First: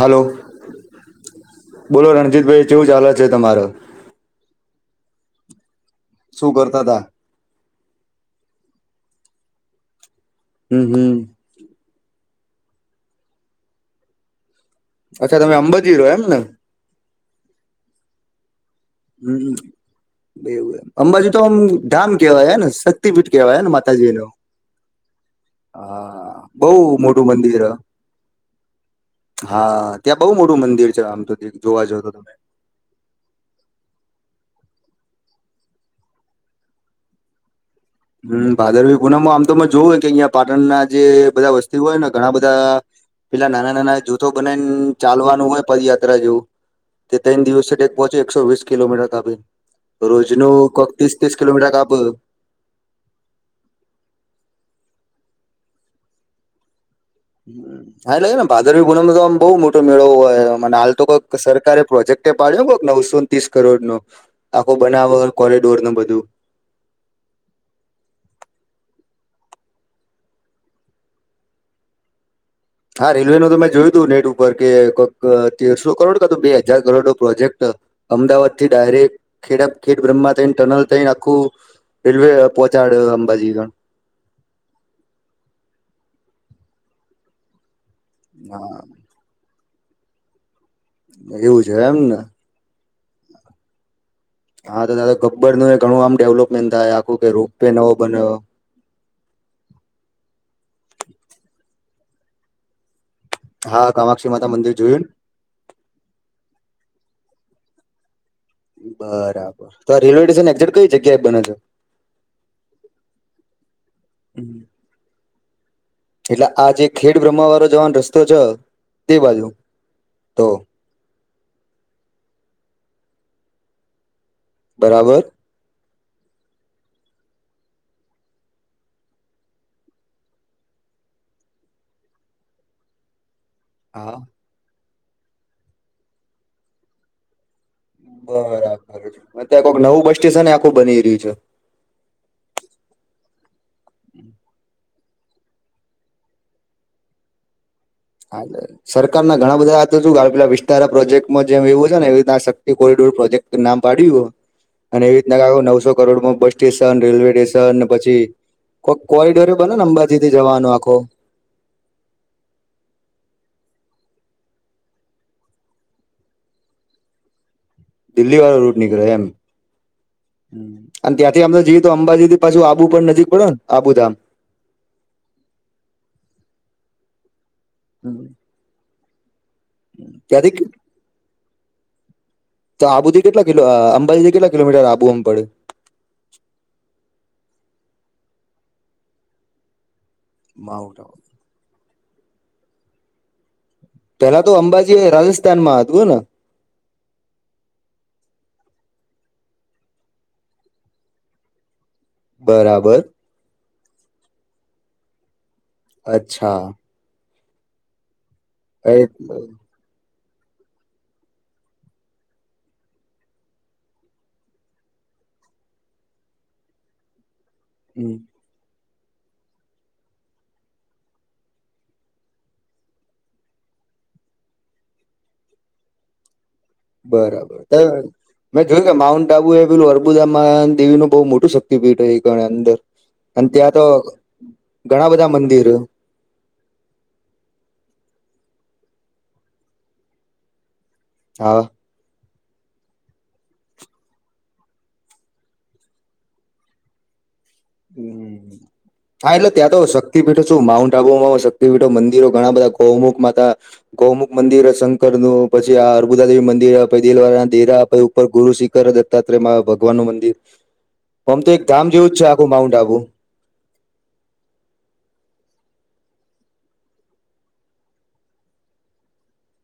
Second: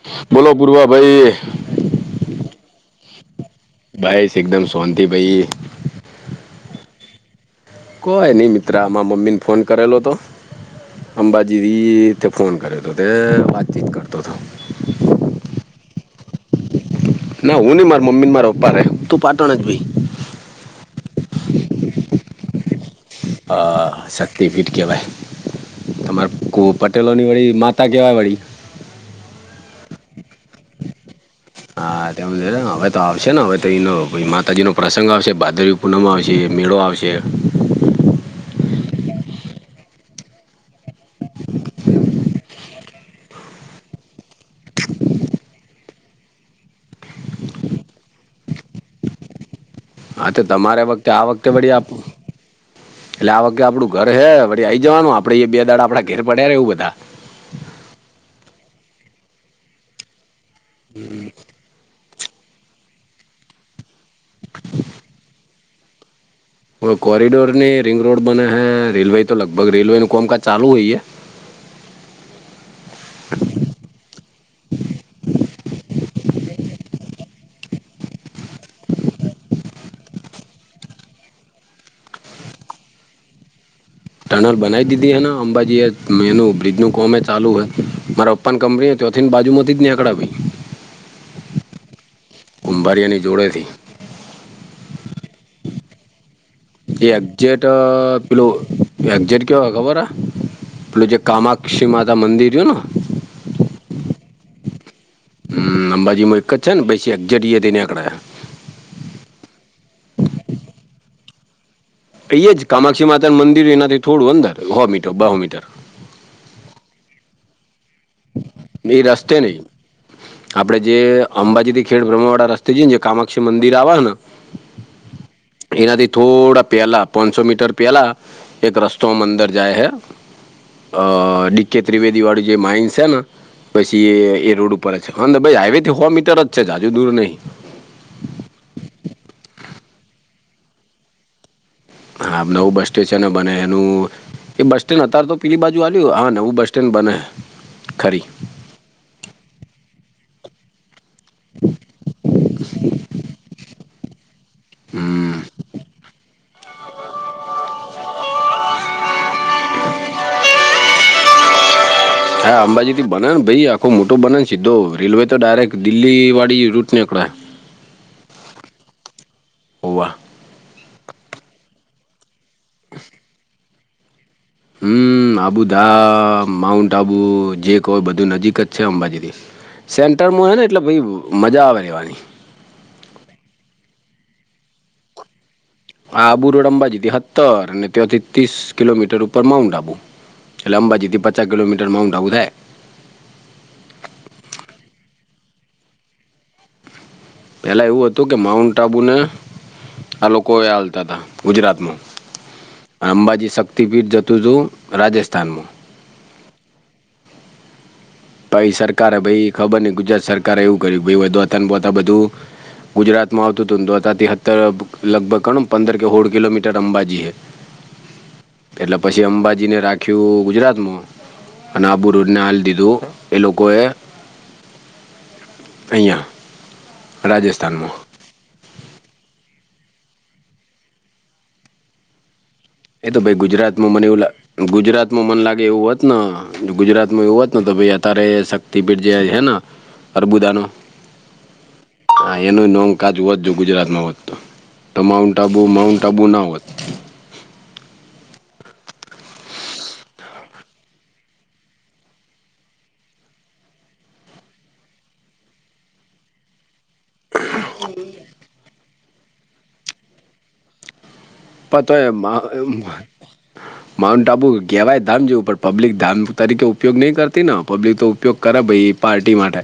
Hello બોલો ગુરબ ભાઈ. બોલો રણજીતભાઈ કેવું ચા છે, તમારો. ભાઈશ એકદમ સોંત ભાઈ. શું કરતા હતા આ. કોઈ નહી મિત્રામાં મમ્મીને ફોન કરેલો હતો. હમ હમ. દીદી તે ફોન કર્યો હતો, તે વાતચીત કરતો હતો. અચ્છા તમે અંબાજી રહો એમ ને ના હું ન માર મમ્ી ને મારા પપ્પા રે. તું પાટણ હમ જ ભાઈ બેવું એમ અંબાજુ તો આમ ધામ કેવાય ને. પીટ અ કેવાય ને માતાજીુ શક્તિપીઠ કહેવાય તમારે હા કુ બહ મોટું પટેલોની વળી મંદિર માતા કહેવાય વળી હા ત્યાં બઉુ મોટું મંદિર છે, આમ તો જોવા જાવ હા તો તમે તધે. તો આવશે ને હવે તો એનો માતાજી નો પ્રસંગ આવશે ભાદરવી પૂનમ આવશે મેળો આવશે હમ ભાદરવી પૂનમો આમ તો જોવુંય કે અહં પાટણના જે બધા વસ્તી હોય, ને ઘણા બધા. પેલા નાના નાના જૂથો બનાવીને ચાલવાનું હોય પદયાત્રા જેવુ તે ત દિવસ પહોંચી એકો વસ કિલોમીટર તા રોજ હા તો ન તમારે કક વખતે ત્રીસ આ ત્રીસ વખતે વળી કિલોમીટર આપ કાબ. એટલે આ વખતે આપડું ઘર હે વળ આઈ જવાનું આપડે બે દાડા આપડા ઘેર પડ્યાે એવું બધા. હ હા એ લાગે ને બાજર ગુનાવામાં બહુ મોટો મેળવો હોય મ હાલ તો કઈક સરકારે પ્રોજેક્ટ પાડ્યો કહ નવસોને ત્રીસ કરોડ નો આખો બનાવ વગર કોરિડોર નો બધુ કોરિડોર ની રિંગ રોડ બને હૈ રેલવે તો લગભગ રેલવે નનું કોમકાજ ચાલુ હોય, હે. હા રેલવે નો તો મેં જોયું તું નેટ ઉપર કે કક તેરસો કરોડ ક તો બે હજાર, કરોડ નો પ્રોજેક્ટ. અમદાવાદ થી ડાયરેક્ટ ખેડા ખેડ બ્રહ્મા થઈને ટનલ થઈને આખુ રેલવે પોહોચાડ્યો અંબાજી ગણ. ટનલ બનાવી દીધી હ ને અંબાજી એ એનું બ્રિજનું કોમે ચાલુ હ મારા ઓપ્પન હા કંપની તે અથીથેન બાજુમતી જ આક આપ આવી. એવું છે, એમને કુંભારીિયાની જોડેથી. હા તો દા ગબર નું ઘણુંમેવલપ એ એગજેટ પીલોવ. એકજર કહેવાય ખબર હ પેલું જે કામાક્ષી માતા મંદિર છેને. હા કામાક્ષી માતા મંદિર જોયું ને હમ અંબાજીમાં એક જ છે ને બેી એક જટએ દને એકક બરાબર તો આ રેલવે સ્ટેશન એક્ઝેક કઈ જગ્યાએ બને છેો. અહી જ કામાક્ષી માતા નું મંદિર એનાથી થોડું અંદર હો મીટર બહો મીટર એટલે આ જે ખેડ બ્રહ્મ વાળો જવાનો રસ્તો છે એ તે રસ્તે બાજુ નહીં તો આપણે જે અંબાજી થી ખેડ બ્રહ્મ વાળા રસ્તે છે ને કામાક્ષી મંદિર આવે ને બરાબર એનાથી થોડા પેલા પાંચસો મીટર પેલા એક રસ્તોમાં અંદર જાય હૈ અ ડી કે ત્રિવેદી વાળું જે માઇન્સ છે ને પછી એ હા. એ રોડ ઉપર જ છે હાઈવે થી સો મીટર જ છે જાજુ દૂર નહીં બરાબરંક નવું બસ સ્ટેશન ને આખું બની રહ્યું છે હા નવું બસ સ્ટેશન બને એનું એ બસ સ્ટેન્ડ અત્યારે તો પેલી બાજુ આ્યું હો હા ને એવું બસ સ્ટેન્ડ બને ખરી હા સરકાર ના ઘણા બધા તો શું પેલા વિસ્તારા પ્રોજેક્ટ જેમ એવું છે એવી રીતે શક્તિ કોરિડોર પ્રોજેક્ટ નામ પાડ્યું અને એવી હમ રીતના ક નવસો crore bus station railway station ને પછી કો કોરિડોરે બને ને અંબાજી થી જવાનો આખો હા અંબાજીથી બનેને ભાઈ આખો મોટો બનેને સીધો રેલવે તો ડાયરેક્ટ દિલ્હીવાળી રૂટ નીકળાય દિલ્હી વાળો રૂટ નીકળ્યો એમ ઓવા અને ત્યાંથી અમ તો જય તો અંબાજી પાછું આબુ પણ નજીક પડે ને આબુધામ હમ આબુધા માઉન્ટ આબુ જે કોય હમ. બધું નજીક જ છે અંબાજીથી સેન્ટરમાં ત્યાંથી હોય ને કે- એટલે ભ મજા આવે રહેવાની તો આબુથી કેટલા કિ અંબાજીથીટ કિલોમીટર આબુ અમ પડે આ આબુ રોડ અંબાજી થી સતર અને ત્યાથી ત્રીસ કિલોમીટર ઉપર માઉન્ટ આબુ ચ માઉન્ટ લંબા જી આબુ હતી પચ કિલોીટર માઉન્ટા ઉધર પેલા તો અંબાજી રાજસ્થાન માં હત ગું ને પેલા એવું હતું કે માઉન્ટ આબુને આ લોકો હાલતા હતા ગુજરાતમાં બરાબર અંબાજી શક્તિપીઠ જતું છું રાજસ્થાનમાં અચ્છા પ સરકારે એટલે ભાઈ ખબર નઈ ગુજરાત સરકારે એવું કર્યુંચુ અતન બોતા બધું ગુજરાતમાં આવતું હતું ને તોો હતાથીત લગભગ કોણ પંદર કેોળ કિલોમીટર અંબાજી છે હમ એટલે પછી અંબાજી ને રાખ્યું ગુજરાતમાં અને આબુ રને હાલ દીધું એ લોકોગોએ અયા બરાબર મેં જોયું કે માઉન્ટ આબુ એ પેલું અર્બુદામાં દેવી નું બહુ મોટું શક્તિપીઠ છે એ અંદર એ તો ભાઈ અને ત્યાં તો ગુજરાતમાં મને એવું ગુજરાત ઘણા માં બધા મન લાગે મંદિર એવું હોત ગુજરાતમાં એવું હોત ને તો ભાઈ અત્યારે શક્તિપીઠ જે છેે ને અરબુ દનોો હા હા એનું નોમ કાચ વધજ ગુજરાતમાં હોત તો તો માઉન્ટ આબુ માઉન્ટ આબુ ના હોત હમ હા એટલે ત્યાં તો શક્તિપીઠો શું માઉન્ટ આબુમાં શક્તિપીઠો મંદિરો ઘણા બધા ગૌમુખમાં હતા ગૌમુખ મંદિર શંકર નું પછી આ અર્બુદાદેવી મંદિર પ દલવા દેરા ગુરુ શિખર દત્તાત્રેય ભગવાન નું મંદિર આમ તો એક ધામ જેવું જ છે આખું માઉન્ટ એ [inaudible] માઉન્ટ આબુ કહેવાય ધામ જેવું પબ્લિક ધામ તરીકે ઉપયોગ નહી કરતી પબ્લિક તો ઉપયોગ ખરા ભાઈ પાર્ટી માટે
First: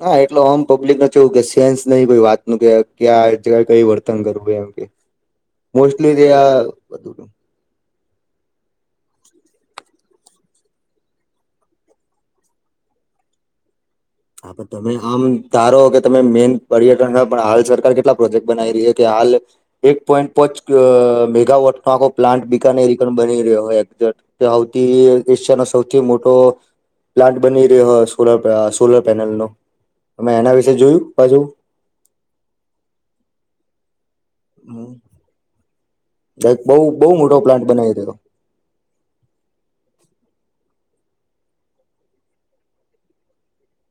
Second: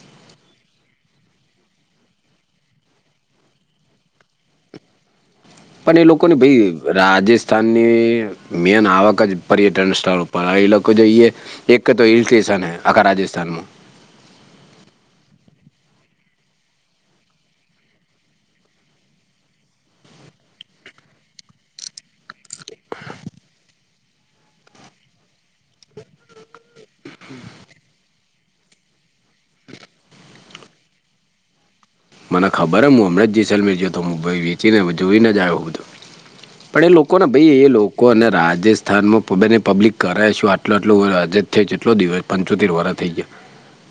ના એટલે આમ પબ્લિકને જોવું કે સેન્સ નહી કોઈ વાત ન કે ક્યા જગ કઈ વર્તન કરવુંય એમ કે [inaudible] પણ એ તે લોકોને આ ભાઈ બધું રાજ વિસ્થાનની મેન આવક જ પર્યટન સ્થળ ઉપર એ લોકો જઈએ એક કે તો હિલ સ્ટેશન હૈ આખા રાજસ્થાનમાં [unintelligible] આમ ધારો કે તમે મેન પર્યટન પણ હાલ સરકાર કેટલા પ્રોજેક્ટ બનાવી રહી કે હાલ એક પોઈન્ટ પોચ મેગાવોટ નો આખો પ્લાન્ટ બીિક ર બની રહ્યોયે તે હવથી એશિયાનો સૌથી મોટો પ્લાન્ટ બની રહ્યો હો સોલર સોલર પેનલ નો મેમે એના વિશે જોયું બાજુ મને ખબર હું અમૃત જેસલમે જો હતો. તો હુંાઈ વેચીને જોઈને જાય બધું બઉ બહુ પણ એ બહુ લોકોને મોટો ભાઈ પ્લાન્ટ એ બનાવી લોકો રહ્યો અને રાજ સ્થાનમાંને પબ્લિક કરાવ છેું આટલો આટલું જ થટ પંચોતેર વર થઈ ગયા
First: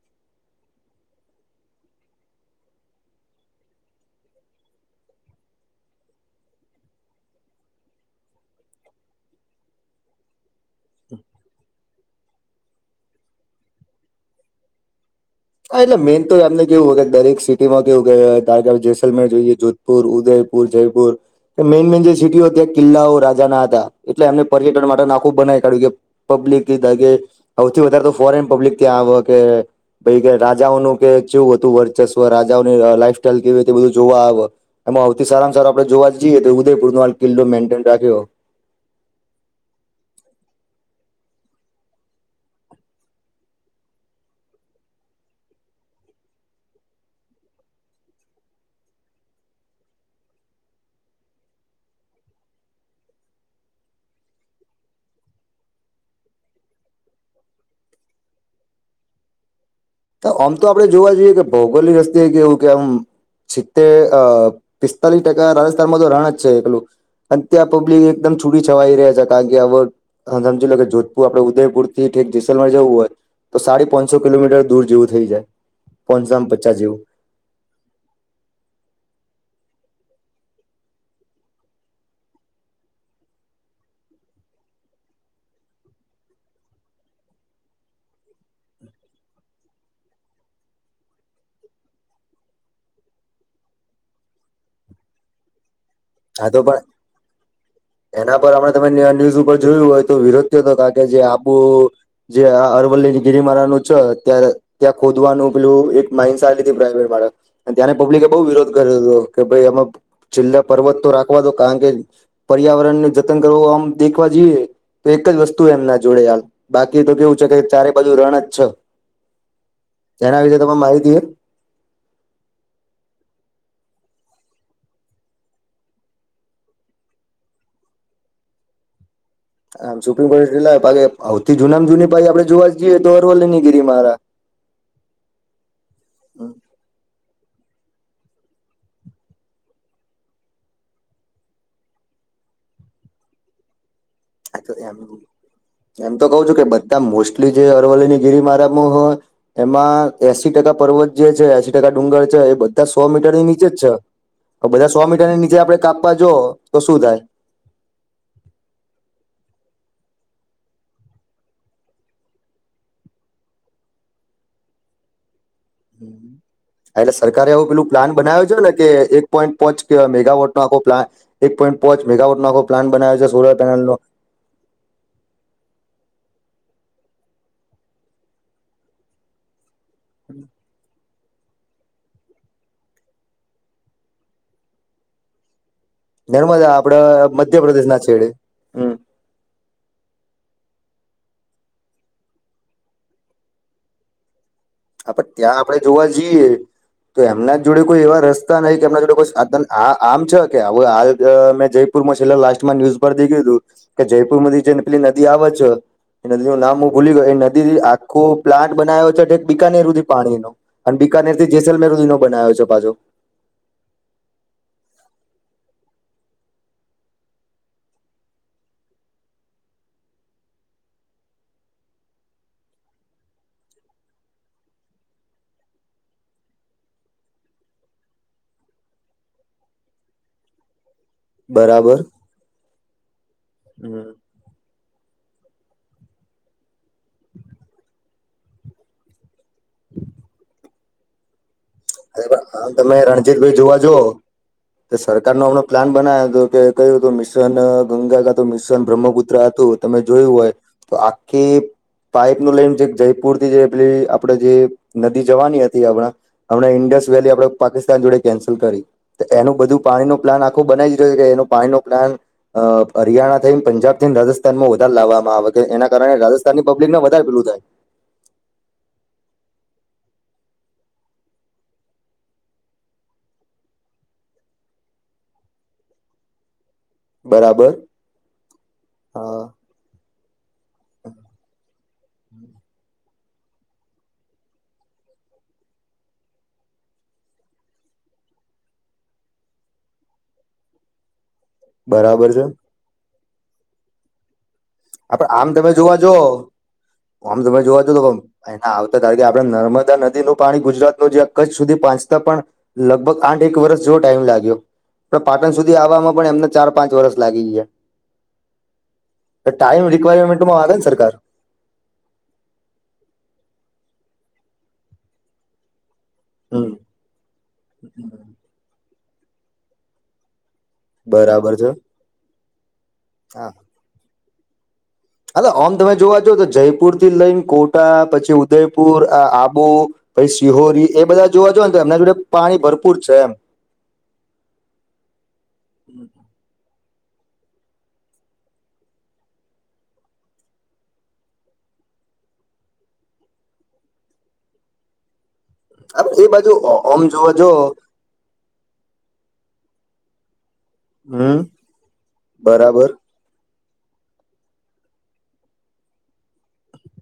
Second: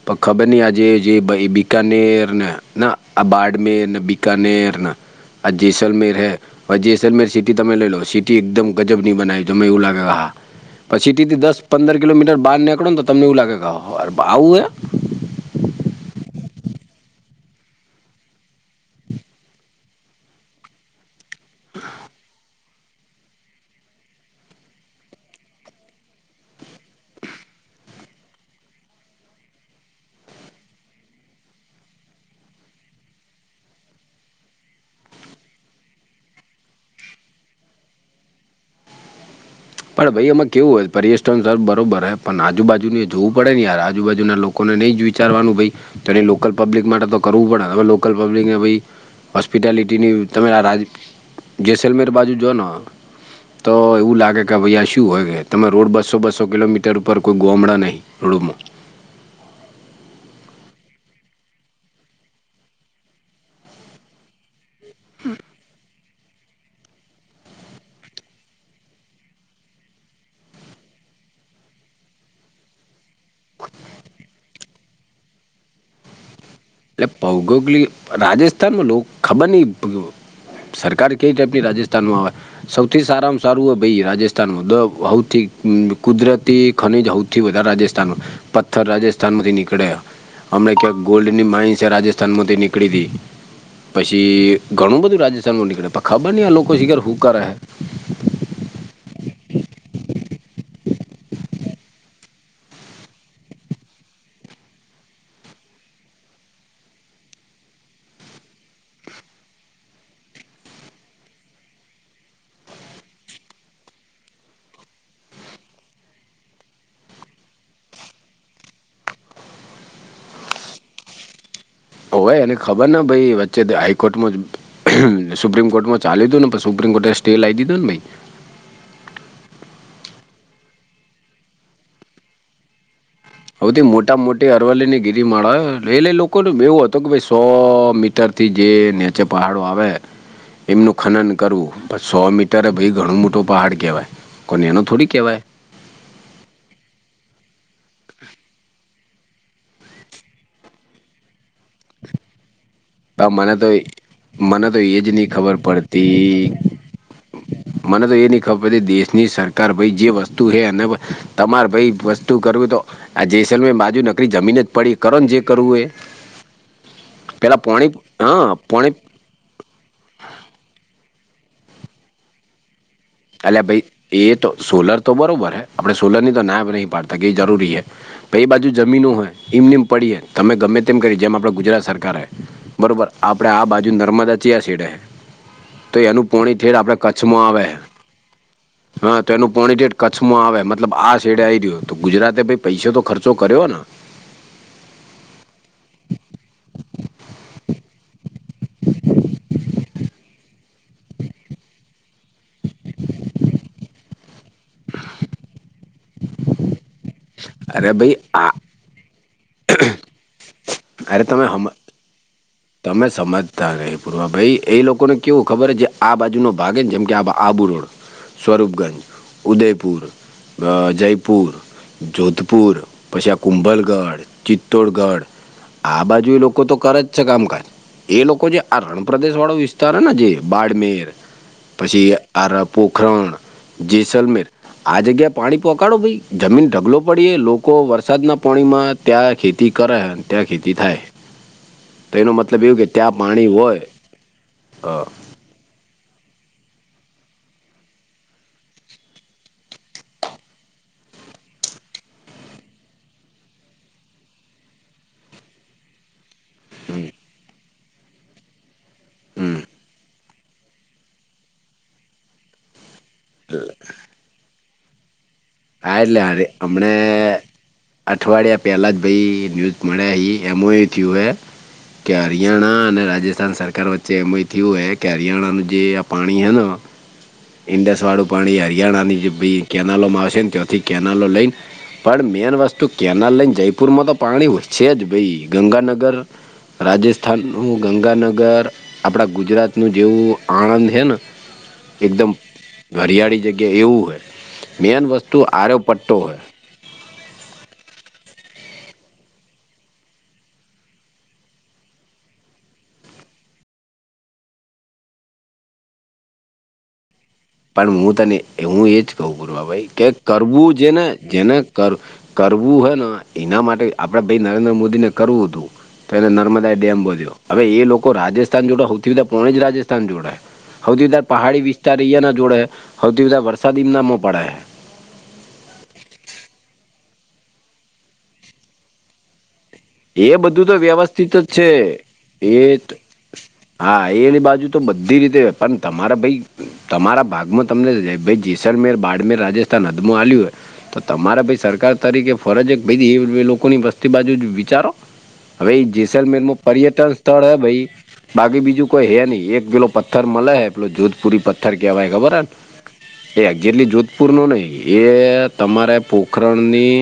પણ ખબર નહી આજે જે બકાનેરને ના આ બાાડમેર બીિકનેર આ જૈસલમેર હૈ પછીજેસલ મેહેલ સિટી તમે લઈ લો સિટી એકદમ ગજબની બનાવી એવું લાગે હા પછી સીટી દસ પંદર કિલોમીટર બહાર નીકળો ને તો તમને એવ લાગે કેો આવું એ હા એટલે મેન તો એમને કેવું હોય કે દરેક સિટી માં કેવું જેસલમેર જોઈએ પુર ઉદયપુર જયપુર મેન મેન જે સિટી હો--ત કિલ્લાઓ રાજા ના હતા એટલે એમને પર્યટન માટે નાખું બનાવી કાઢ્યું કે પબ્લિક કીધા કે સૌથી વધારે તો ફોરેન પબ્લિક ત્યાં આવ કે ભાઈ કે રાજાઓનું કે કેવું હતું વર્ચસ્વ રાજાઓની લાઈફ સાઈલ કેવીતે બધું જોવા આવે એમાંથી સારામાં સાર આપે જોવા જઈએ તો ઉદયપુર નો આ કિલ્લો મેન્ટેન રાખ્યો પણ ભાઈ એમાં કેવું હોય પર્યસ્ટ્ટન સર બરોબર પણ આજુબજુને જોવું પડે ને યાર આજુબાજુના લોકો લોકોને નહી જ વિચારવાનું તો એ લોકલ પબ્લિક માટે તો કરવું પડે હવેકલ પબ્લિકને હોસ્પિટાલિટીની તમે આ રાજ જેસલમેર બાજુ જ તો એવું લાગે કે ભાઈ શું હોય કે તમે રોડ બસો બસો કિલોમીટર ઉપર કોઈ ગોમડા નહીં રોડમાં આમ તો આપડણે જોવા જઈએ કે ભૌગોલિક રસ્તે કેવું કે આમ સિત્તે પિસ્તાલીસ ટકા રાજસ્થાનમાં રા રહેણા એકલું અને ત્યાં પબ્લિક એકમ છુરી છવાઈ રહ્યા છે કારણ કે આ હા સમજી લો કે જોધપુર આપડે ઉદયપુર થીઠક જેસલર જવું હોય. તો સાડી પાંચસો કિલોમીટર દૂર જેવું થઈ જાય પોસોમાં પચાસ જે ભૌગોગિક રાજસ્થાનમાં લોકો ખબર નહી સરકાર કઈ ટાઈપની રાજસ્થાન માં આવે સૌથી સારામાં સારું હો ભાઈ રાજસ્થાનમાંૌથી કુદરતી ખનીજ સૌથી વધાર રાજસ્થ પથ્થર રાજસ્થાનમાંથી નીકળ્યા અમ ક્યાં ગોલ્ડ મા રાજસ્થાન માંથી નીકળી હતીી પછી ઘણું બધું રાજસ્થાન માં નીકળે ખબર નહીં હા આ તો લોકો પણ શીખર હું કરે એના પર આપ તમે ન્યુઝ ઉપર જોયું હોય તો વિરોધ કતો કે જે આુંબ જે આ અરવલ્લી ગિરિમાળા નું છે ત્યારે ત્યાં ખોદવાનું પેલું એક માઇન્સાધ પ્રાઈવે માળ ત્યાંને પબ્લિકે બહુ વિરોધ કર્યો હતો કે ભાઈ એમાં છેલ્લા પર્વત તો રાખવા દો કારણ કે પર્યાવરણને જતન કરો આમ દેખવા જોઈએ તો એક જ વસ્તુ એમના જોડે હાલ બાકી તો કેવું છે કે ચારે બાજુ રણ જ છે. તેના વિશે તમામે માહિતી હો ઓય એને ખબર ને ભાઈ વચ્ચે હાઈકોર્ટમાં જ સુપ્રીમ કોર્ટમાં ચાલ્યું હતું ને પણ સુપ્રીમ કોર્ટે સ્ટે લાવ દીધો ને ભાઈ આમ સુપ્રીમ કોર્ટટે આવથી જુનામ જૂની ભાઈ આપડે જોવા જએ જે દરો લ હથી મોટા મોટી અરવલ્લી ની ગીરી માળ એટલે લોકો ન એવું હતો કે ભસો મીટર થી જે વચ્ચે પહાડો આવે એમનું ખનન કરવું પણ સો મીટરે ભાઈ ઘણું મોટું પહાડ કહેવાય. હા કોને તો એનું એમ થોડી કહેવાય એમ તો કઉ છું કે બધા મોસ્ટલી જે અરવલ્લીની ગીરી મારામાં હોય એમાં એસી ટકા પર્વત જે છે એસી ટકા ડુંગર છે એ બ બ સો બા મીટર ની મને નીચે તો જ છે મને તો બધા એ સો જ મીટર નહીં ની ખબર નીચે આપડે કાપવા જો પડતી તો શું થાય [inaudible] [unintelligible] મને તો એ નહીં ખબર કે દેશની સરકાર ભાઈ જે વસ્તુ હ અને તમારે ભાઈ વસ્તુ કરવી તો આ જેસલ માજું નકરી જમીન જ પડી કરણ જે કરવું એ એટલે સરકારે પેલા એવું પેલું પોણી પ્લાન બનાવ્યો હા છે ને કે પોણી એક પોઈન્ટ પોચ મેગાવોટનો આખો પ્ન એક પોઈન્ટ પોચ મેગાવોટો આખો પ્નનાવે છે સોલર અલે પેનલ નો ભાઈ એ તો સોલર તો બરોબર હ આપડણે સોલર ની તો ના નહી પાડતા કે એ જરૂરી છે તો એ બાજુ જમીનું હોય ઇમ નીમ પડીએ તમે ગમે તેમ કરી જેમ આપણે ગુજરાત સરકાર હો બરોબર આપડે આ બાજુ નર્મદા ચયા સીડે નર્મદા આપડ મધ્યપ્રદેશ ના છેડે હમ હ તો એનું પોણી ડેટ કચ્છમાં આવે મતલબ આ સેડે આવી રહ્યો તો ગુજરાતે ભાઈ પૈસ તો ખર્ચો કર્યો ને હ પણ ત્યાં આપડણે જોવા જઈએ તો એમના જોડે કોઈ એવા રસ્તા નહી કે એમના જોડે કો આમ છે કે આવ હાલ મે જઈ પમાં લાસ ન્યૂઝ પર દેખું કે જયપુર માંથી જે લી નદી આવે છે એ નદી નું નામ હું ભૂલી ગયો નદી અરે ભાઈ આખો આ પ્લાન્ટ બનાવ્યો છે બીકાનેરુ થી પાણી ન અને અરે બીકાાનેર તમે થી હમ જેસલ મેરુદી નો બનાવ્યો છે પાછો તમે સમજતા ર પૂરવા ભાઈ એ લોકોને કેવું ખબર જે આ બાજુ નો ભાગેને જેમ કે આબુ રોડ સ્વરૂપગંજ ઉદયપુર અ જયપુર જોધપુર પછા કુંબલગઢ ચિત્તોૌડગઢ આ બાજુ એ લોકો તો કરે જ કામકાજ એ લોકો જે આ રણ પ્ર્રદેશ વાળો વિસ્તાર હ ને જે બાડમેર બરાબર પછી આરા પોખરણ હમ જેસલમેર આ જગ્યા પાણી પોહોચાડો ભાઈ જમીન ઢગલો પડીે લોકો વરસાદના પાણી માં ત્યાં ખેતી ખેતી કરાય અને ત્યાં ખેતી થાય તો એનો અરે મતલબ આમ એવું કે તમે ત્યાં પાણી રણજીતભાઈ જોવા હોય જ અ સર નો હમણો પ્લાન બનાવ્યો હતો કે કયું હતું મિશન ગંગા કા હતું મિશન બ્રહ્મપુત્ર હતું તમે જોયું હોય તો આખે પાઈપ ન લઈન જે જયપુર થી જે પેલી આપણેે જે નદી જવાની હતી આપણાં હમણા ઇન્ડસ વેલી આપણે પાકિસ્તાન જોડે કેન્સલ કરી તો એનું હમ બધું પાણીનું પ્લાન આખો બનાવી્યો છે કે એ પાણી ન પ્લાન હરિયાણા થઈને પંજાબ થઈને રાજસ્થ માં વધારે લાવવામાં આવે કે એના હા એટલે કારણે હારે રાજસ્થાનની પબ્િક હમણે ને વધારે પેલું થાય અઠવાડિયા પહેલા જ ભાઈ ન્યૂઝ મળ્યા હ એમોય થયું હે કે હરિયાણા અને રાજસ્થાન સરકાર વચ્ચે એમય થયું હ કે હરિયાણાનું જે આ પાણી હે બરાબર ઇડસવાળું પાણી હરિયાણાની જે હા બી કેનાલોમાં આવશે કથી કેનાલો લઈને પણ મેન વસ્તુ કેનાલ લઈને જયપુર માં તો પાણી હોય છે જ ભાઈ ગંગાનગર રાજસ્થાન હું ગંગાનગર આપણા ગુજરાતનુંું જેવું આણંદ હે ને બરાબર એકદમ છે ઘરિયાળી જગ્યા એવું હોય મેન વસ્તુ આપડે આમ તમે આરો જોવા જ પટ્ટો હોય આમ તમે જોવા જ તો એના આવતા તણ કે આપડણે નર્મદા નદીનું પાણી ગુજરાત ન જે કચ્છ સુધી પાહંચતા પણ લગભગ આઠ એક વરષ જો ટાઈમ લાગ્યો પણ પાટણ સુધી આવવામાં પણ એમને ચાર પાંચ વર્ષ લાગી ગ છે પણ હું તને હું એજ કહ ગુ ટાઈમ ભાઈ કે રિક્વાયરમેન્ટમાં કરવું આવે જે ને સરકાર જેને કરવું હોય ને એના માટે આપણે ભાઈ નરેન્દ્ર મોદી ને કરવું હતું તો એને હમ નર્મદા ડેમ વધ્યો હવે એ લોકો રાજસ્થાન જોડે સૌથી બીધા પોણે જ રાજસ્થાન જોડાય હૌથી વધધાર બરાબર પહાડી છે વિસ્તાર અયા ના જોડે હૌથી વધધારે વરસાદી મનામો પડે હ આમ તમે જોવા જ તો જયપુર થી લઈને કોટા પછી ઉદયપુર આબુ પછી એ બધું સિહોર તો એ બધા વ્યવસ્થિત જોવા જ જો છે ને તો એમના જોડે પાણી એ ભરપૂર ત- છે એમ હા એની બાજુ તો બધી રીતે પણ તમારા ભાઈ તમારા ભાગમાં તમને ભ જેસલમેર બાડમેર રાજસ્થાન હદમાંો આવ્યું હોય તો તમારા ભાઈ સરકાર તરીકે ફરજ એક ભાઈ એ લોકોની વસ્તી બાજુ વિચારો ભાઈ હા, એ બાજુ જેસલમેરમાં આમ પર્યટન જોવા સ્થળ જો હે ભાઈ બાકી બીજું કોઈ હે નહી એક કિલો પથ્થર મળે પલો હમ જોધપુરી પથ્થર કેવાય ખબર હ ને બરાબર એ એ જેટલી જોધપુર ન નહિ એ તમારે પોખરણની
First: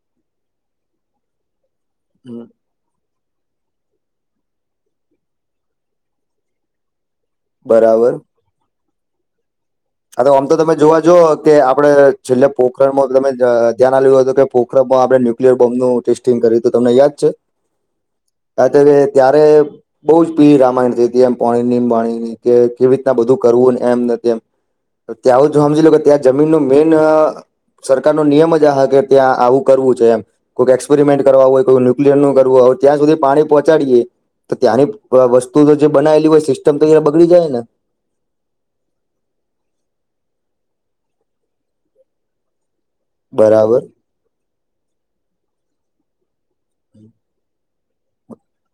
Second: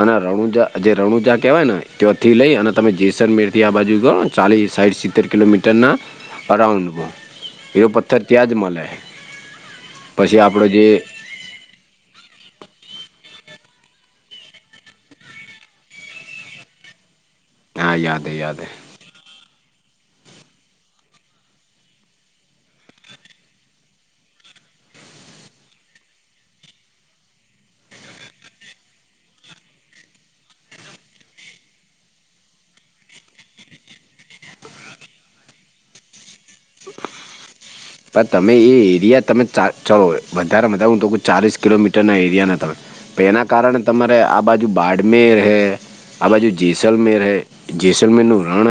અને રણુજા જે રણુજા કેવાય ને તથી હમ લઈ અને તમે જેસલમેર થી આ બાજુ ગો ચાલીસ સાઈઠ સિત્તેર કિલોમીટરના અરાઉન્ડ બો એવો બરાબર પથ્થર ત્યાં જ મળલે હા આમ તો તમે જોવા જ આપણે છેલ્લે પોખરણમાં તમે ધ્યાનઆલવ્યું હતું કે પોખરણ માં આપણે ન્યુક્લિયર બોમ્નું ટેસ્ટ તો તમને યાદ છે હા યાદ હે યાદ હે ત્યારે બહુ જ ભીળ રામાયણ થઈ એમ પોણીની એ વાણીની કે કેવી રીતના બધું કરવું ને એમ નથી એમ ત્યાં હ જો સમજી લો કે ત્યાં જમીન ન મેઈન સરકાર નો નિયમ જ આ કે ત્યાં આવું કરવું છે એમ કોઈક એક્સપેરમેન્ટ કરવા હોય કોઈ ન્યુક્લિયર ન કરવું હોય ત્યાં સુધી પાણીહોચડીએ તો ત્યાંની વસ્તુ જે બનાયલી હોય સિસ્ટમ તો જ બગડી જાય ને પણ તમે એ એરિયા તમે ચાલો વધારે મ હું તો ચાલીસ કિલોમીટરના એરિયા ના તમે તો એના કારણે બરાબર તમારે આ બાજુ બાડમેય રહે આ બાજુ જેસલમેયર રહે જસ મેનુ રહણા